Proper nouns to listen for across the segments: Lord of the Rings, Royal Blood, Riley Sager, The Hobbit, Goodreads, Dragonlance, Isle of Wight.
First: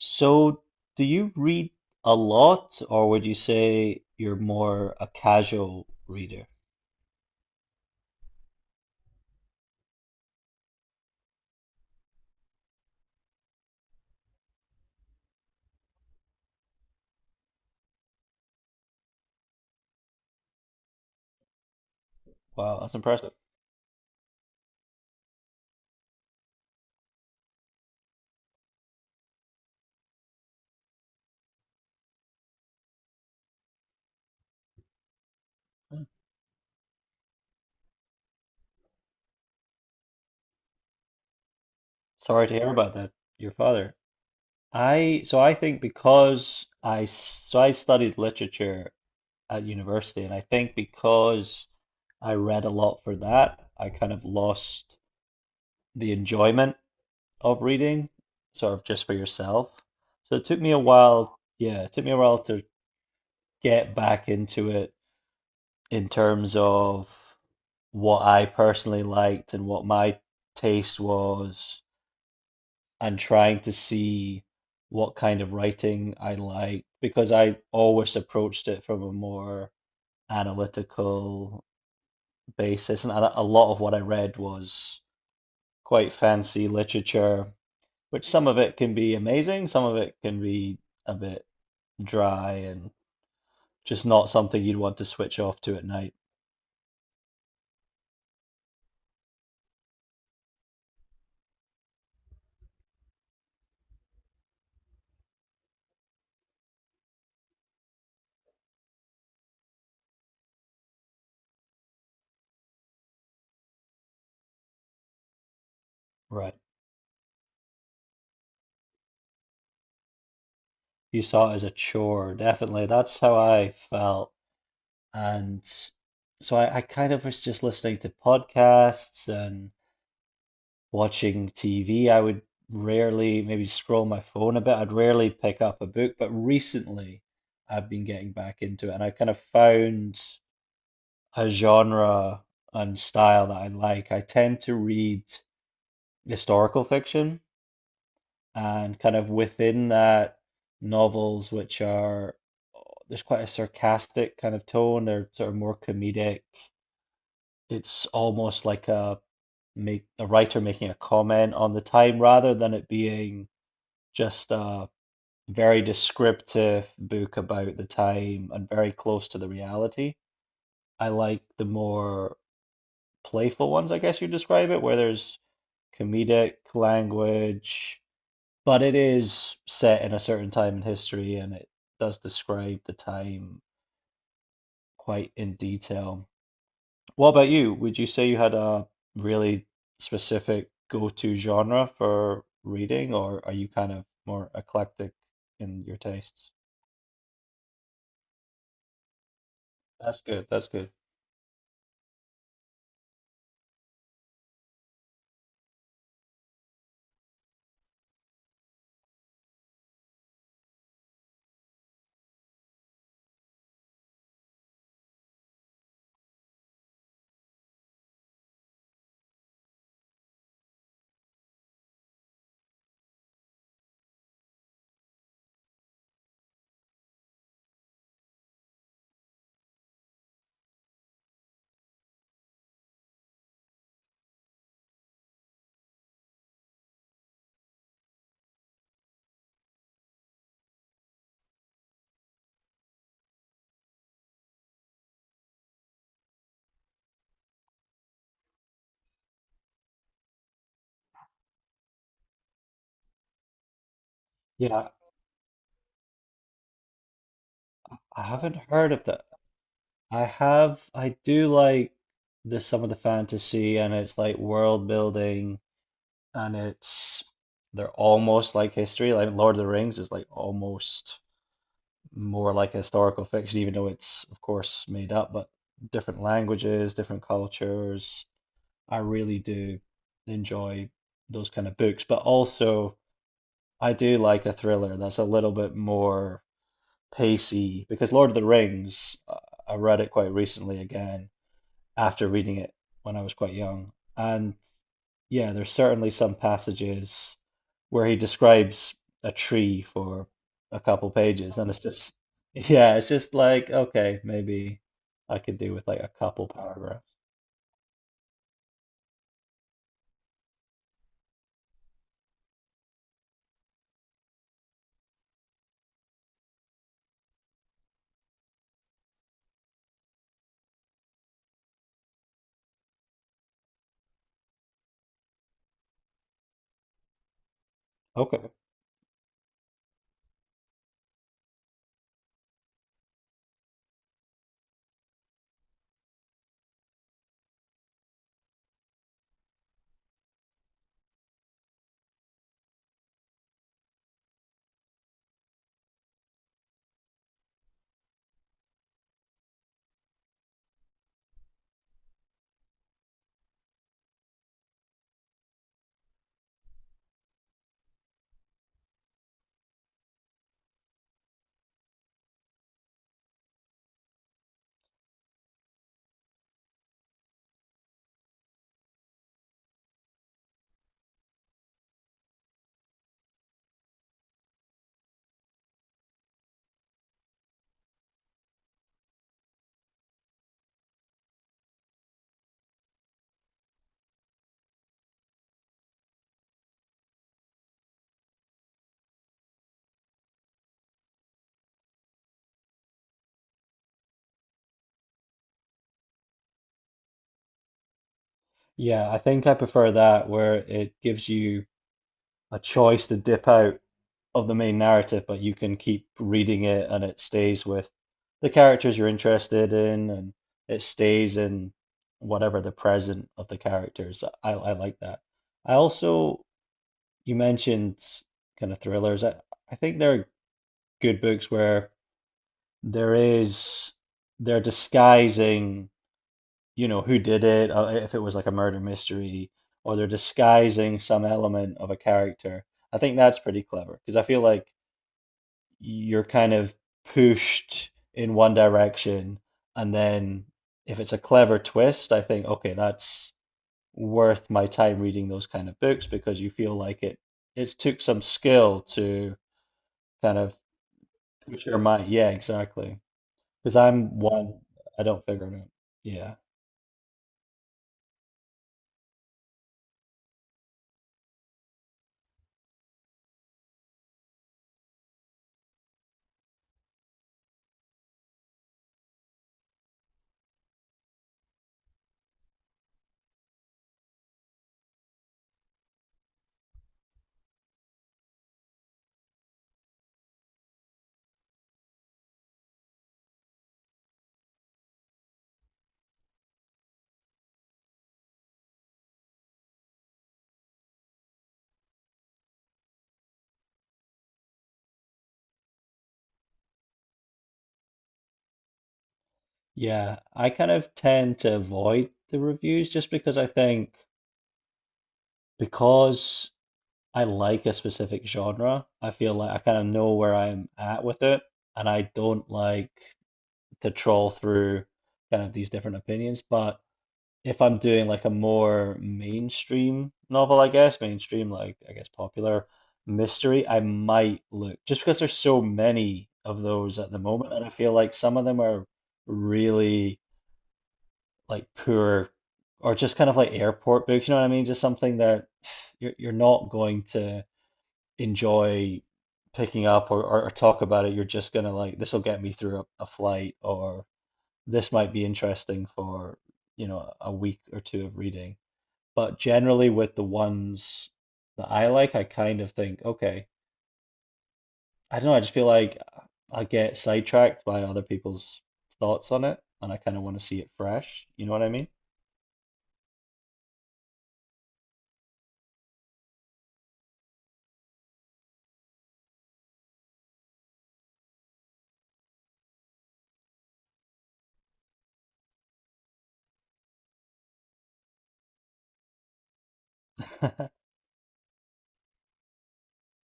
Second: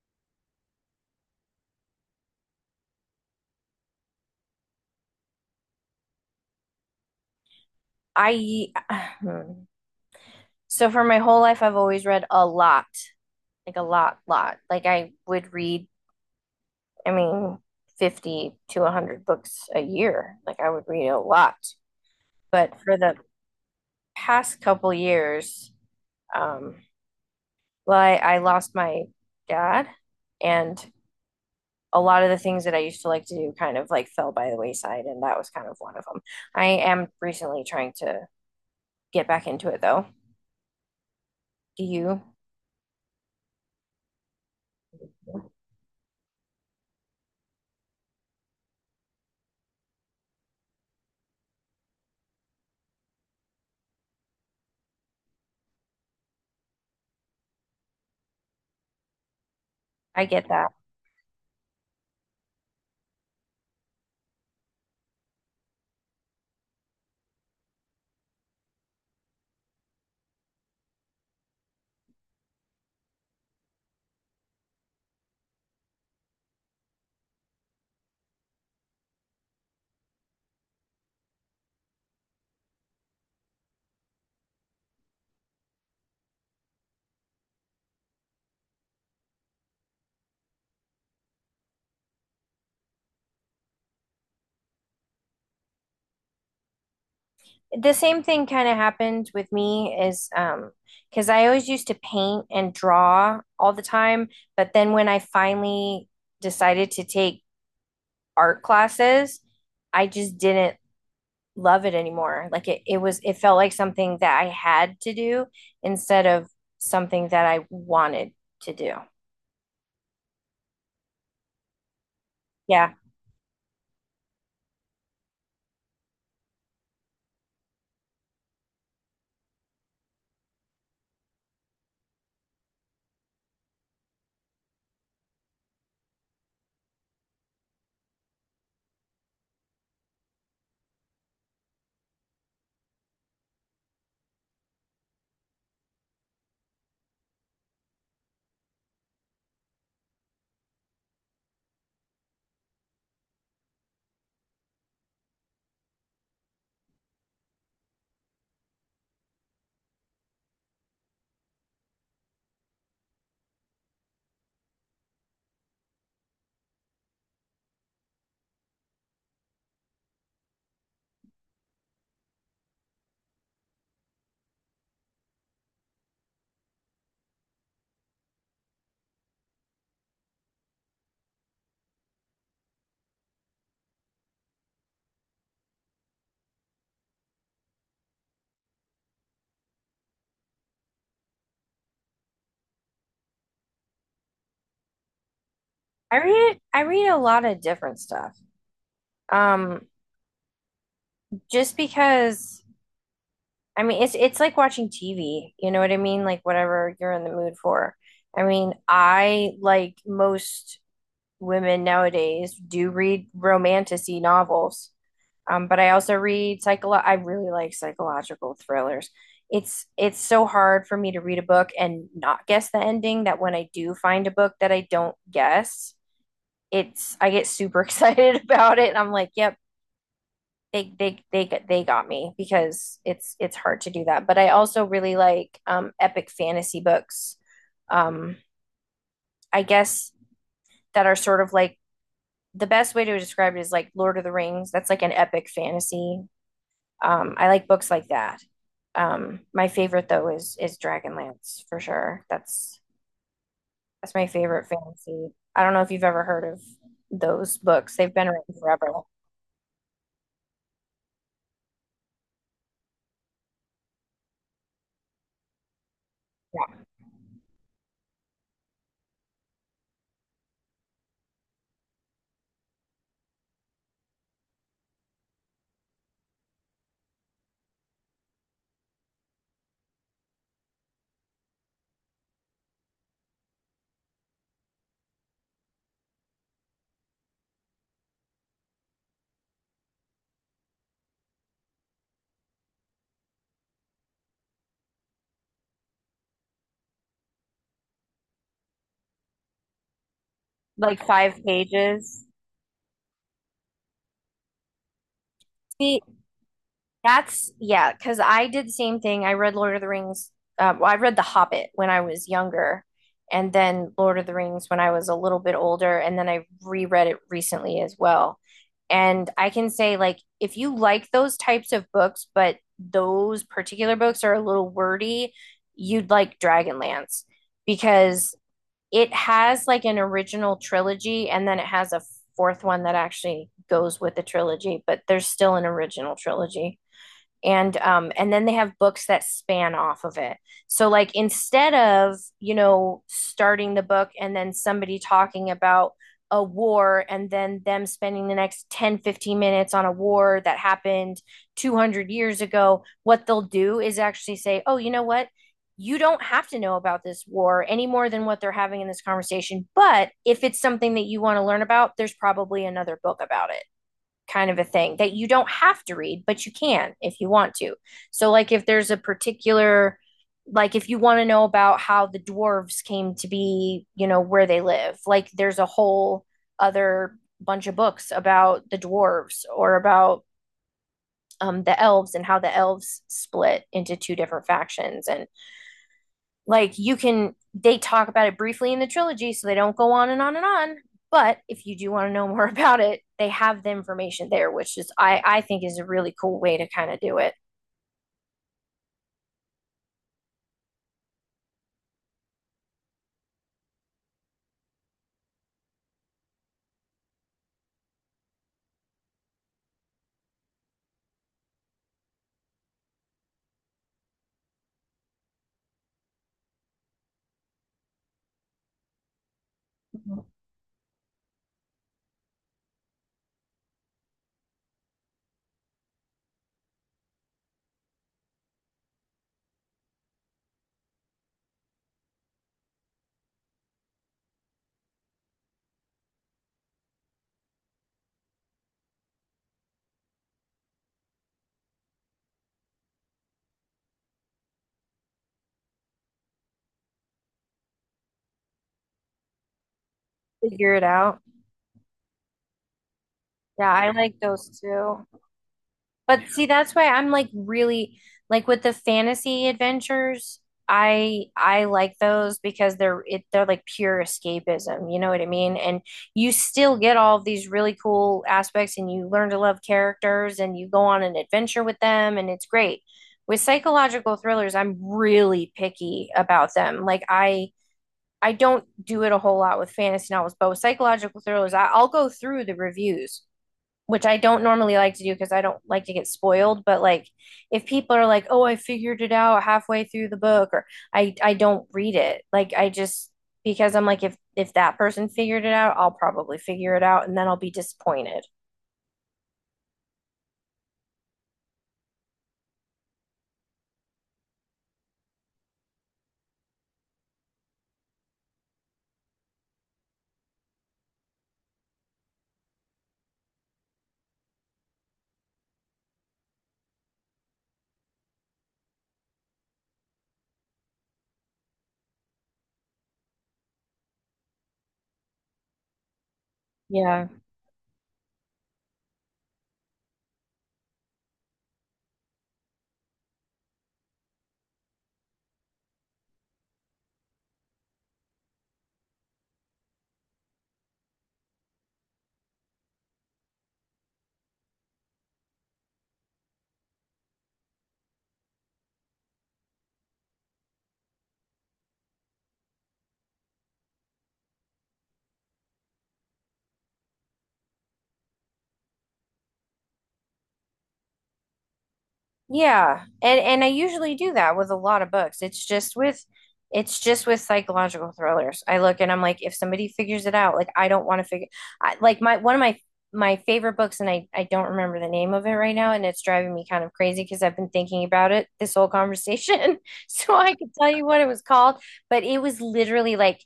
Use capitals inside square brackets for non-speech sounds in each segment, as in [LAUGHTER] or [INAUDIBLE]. So, do you read a lot, or would you say you're more a casual reader? I [SIGHS] hmm. So for my whole life I've always read a lot, like a lot, lot. Like I would read, I mean, 50 to 100 books a year. Like I would read a lot. But Wow, that's for the impressive. past couple years, um, well, I lost my dad, and a lot of the things that I used to like to do kind of like fell by the wayside, and that was kind of one of them. I am recently trying to get back into it though. Do you? Sorry to hear about that, your father. I so I think because I s- so I studied literature at university, and I think because I read a lot for that, I kind of lost the enjoyment of reading, sort of just for yourself. I So it get took that. me a while, yeah, it took me a while to get back into it in terms of what I personally liked and what my taste was, and trying to see what kind of writing I liked because I always approached it from a more analytical basis. And a lot of what I read was quite fancy literature, which some of it can be amazing, some of it can be a bit dry and just not something you'd want to switch off to at night. The same thing kind of happened with me is because I always used to paint and draw all the time, but then when I finally decided to take art classes, I just didn't love it anymore. Like it felt like something that I had to do instead of Right. something that I wanted to do. You saw it as a chore, definitely. Yeah. That's how I felt. And so I kind of was just listening to podcasts and watching TV. I would rarely maybe scroll my phone a bit. I'd rarely pick up a book, but recently I've been getting back into it and I kind of found a genre and style that I like. I tend to read historical fiction and kind of within that, novels which are, there's quite a sarcastic kind of tone, they're sort of more comedic. It's almost like a writer making a comment on the time rather than it being just a very descriptive book about the time and very close to the reality. I like the more playful ones, I guess you describe it, where there's comedic language, but it is set in a certain time in history and it does describe the time quite in detail. What about you? Would you say you had a really specific go-to genre for reading, or are you kind of more eclectic in your I tastes? read I read a lot of different stuff. Um That's good. That's good. just because I mean, it's like watching TV, you know what I mean? Like whatever you're in the mood for. I mean, I like most women nowadays do read romantic-y novels. But I also read psycholo I really like psychological thrillers. It's so hard for me to read a book and not guess the ending that when I do find a book that I don't guess, it's I get super [LAUGHS] excited about it, and I'm like, yep, they got me because it's hard to do that. But I also really like epic fantasy books. Um, I guess that are sort of like the best way to describe it is like Lord of the Rings. That's like an epic fantasy. I like books like that. My favorite though is Dragonlance for sure. That's my favorite Yeah, fantasy. I don't know if you've ever heard of those books. They've I been around haven't forever. heard of that. I have. I do like the some of the fantasy, and it's like world building, and Yeah. it's they're almost like history. Like Lord of the Rings is like almost more like historical fiction, even though it's of course made up, but different languages, different cultures. I really do enjoy those kind of books, but also I do like a thriller that's a little bit more pacey because Lord of the Rings, I read it quite recently again after reading it when I was quite young. And yeah, there's certainly some passages where he describes a tree for a Like couple five pages, and it's just, pages. [LAUGHS] yeah, it's just like, okay, maybe I could do with like See, a couple paragraphs. that's, yeah, because I did the same thing. I read Lord of the Rings. Well, I read The Hobbit when I was younger, and then Lord of the Rings when I was a little bit older, and then I reread it recently as well. And I can say, like, if you like those types of books, but those particular books are a little wordy, you'd like Dragonlance because Okay. it has like an original trilogy, and then it has a fourth one that actually goes with the trilogy, but there's still an original trilogy, and then they have books that span off of it. So, like, instead of starting the book and then somebody talking about a war, and then them spending the next 10, 15 minutes on a war that happened 200 years ago, what they'll do is actually say, oh, you know what, you don't have to know about this war any more than what they're having in this conversation, but if it's something that you want to learn about, there's probably another book about it. Kind of a thing that you don't have to read, but you can if you want to. So, like, if there's a particular, like, if you want to know about how the dwarves came to be, where they live, like, there's a whole other bunch of books about the dwarves, or about the elves and how the elves split into two different factions. And like you can they talk about it briefly in the trilogy, so they don't go on and on and on. But if you do want to know [LAUGHS] more about it, they have the information there, which is I think is a really cool way to kind of do it. Yeah, I think I prefer that where it gives you a choice to dip out of the main narrative, but you can keep reading it and it stays with the characters you're interested in and it stays in whatever the present of the characters. I like that. I also, you mentioned kind of thrillers. I think there Mhm. are good books where there is, they're disguising, who did it, if it was like a murder mystery, or they're disguising some element of a character. I think that's pretty clever because I feel like you're kind of pushed in one direction, and then if it's a clever twist, I think, okay, that's worth my time reading those kind of books because you feel like it's took some skill to kind of Figure it out. push your mind. Yeah, exactly. Yeah, Because I like I'm those one, I too. don't figure it out. But yeah. Yeah. See, that's why I'm like really like with the fantasy adventures, I like those because they're like pure escapism, you know what I mean? And you still get all of these really cool aspects, and you learn to love characters and you go on an adventure with them, and it's great. With psychological thrillers, I'm really picky about them. Like I don't do it a whole lot with fantasy novels, but with psychological thrillers, I'll go through the reviews, which I don't normally like to do because I don't like to get spoiled, but like if people are like, "Oh, I figured it out halfway through the book," or I don't read it. Like I just because I'm like if that person figured it out, I'll probably figure it out and then I'll be disappointed. Yeah, I kind of tend to avoid the reviews just because I think because I like a specific genre. I feel like I kind of know where I'm at with it, and I don't like to troll through kind of these different opinions. But if I'm doing like a more mainstream novel, I guess, mainstream, like I guess popular mystery, I might look just because there's so many of those Yeah. at the moment, and I feel like some of them are really like poor or just kind of like airport books, you know what I mean? Just something that you're not going to enjoy picking up, or talk about it. You're just gonna like, this will get me through a flight, or this might be interesting for a week or two of reading. But generally, with the ones that I like, I kind of think, okay, I don't know, I just feel like I get sidetracked by other people's thoughts on it, and I kind of want to see it fresh. You know what I mean? Yeah, and I usually do that with a lot of books. It's just with psychological thrillers. I look and I'm like, if somebody figures it out, like I don't want to figure I, like my one of my favorite books, and I don't remember the name of it right now, and it's driving me kind of crazy because I've been thinking about it this whole conversation [LAUGHS] so I could tell [LAUGHS] you what it was called, but it was literally like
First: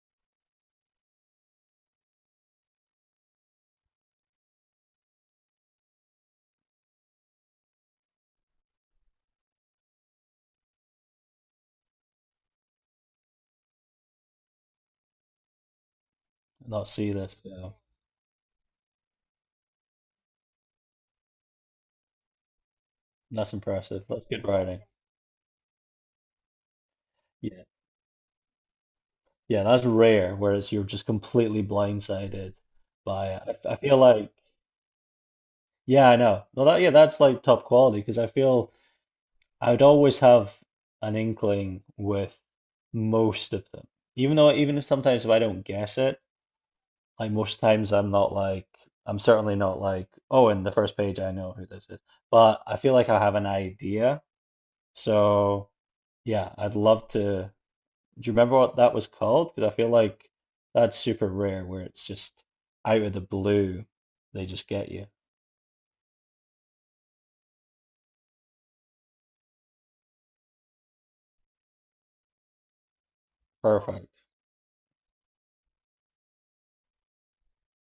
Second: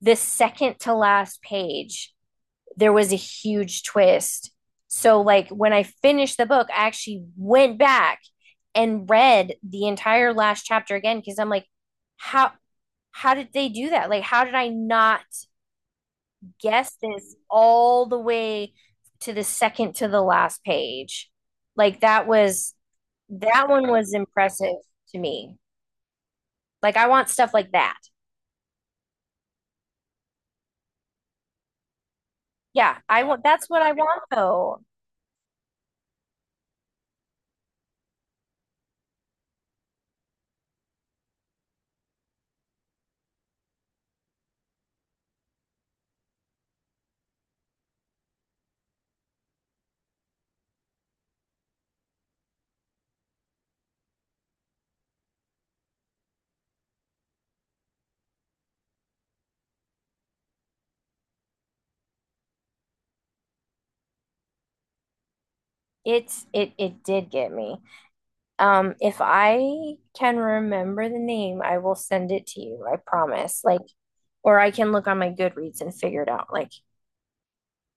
the second to last page there was a huge twist. So, like, when I finished the book, I actually went back and read the entire last chapter again because I'm like, how did they do that? Like, how did I not Not guess see this this. Yeah, all the way to the second to the last page? Like, that's that one impressive. was That's good impressive writing. to me. Like, I want stuff Yeah. like that. Yeah, that's rare, whereas you're just completely blindsided Yeah, I by want it. that's I what I feel want like, though. yeah, I know. Well, that, yeah, that's like top quality because I feel I would always have an inkling with most of them. Even though, even if sometimes if I don't guess it, like most times I'm not like, I'm certainly not like, oh, in the first page I know who this is. But I feel like I have an idea. So, yeah, I'd love to. Do you remember what that was called? Because I feel like that's super rare where it's just out of the blue, they just get you. It did get me. If I can remember the name, I will send it to you. I promise. Like, Perfect. or I can look on my Goodreads and figure it out. Like,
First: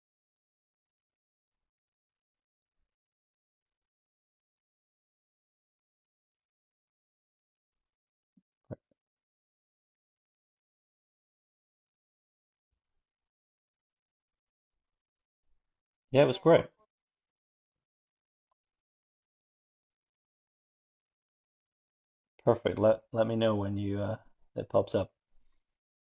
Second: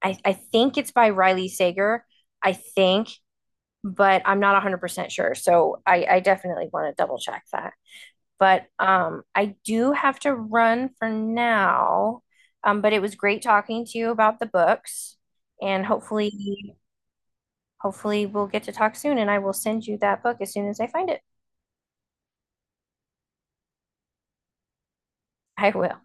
I think it's by Riley Sager. I think, but I'm not 100% sure. So I definitely want to double check that. But I do have to run for now. But it was great talking to you about the books, and Yeah, it was great. Hopefully we'll get to talk soon. And I will send you that book as soon as I find it. Perfect. Let me know when you it pops up. I will.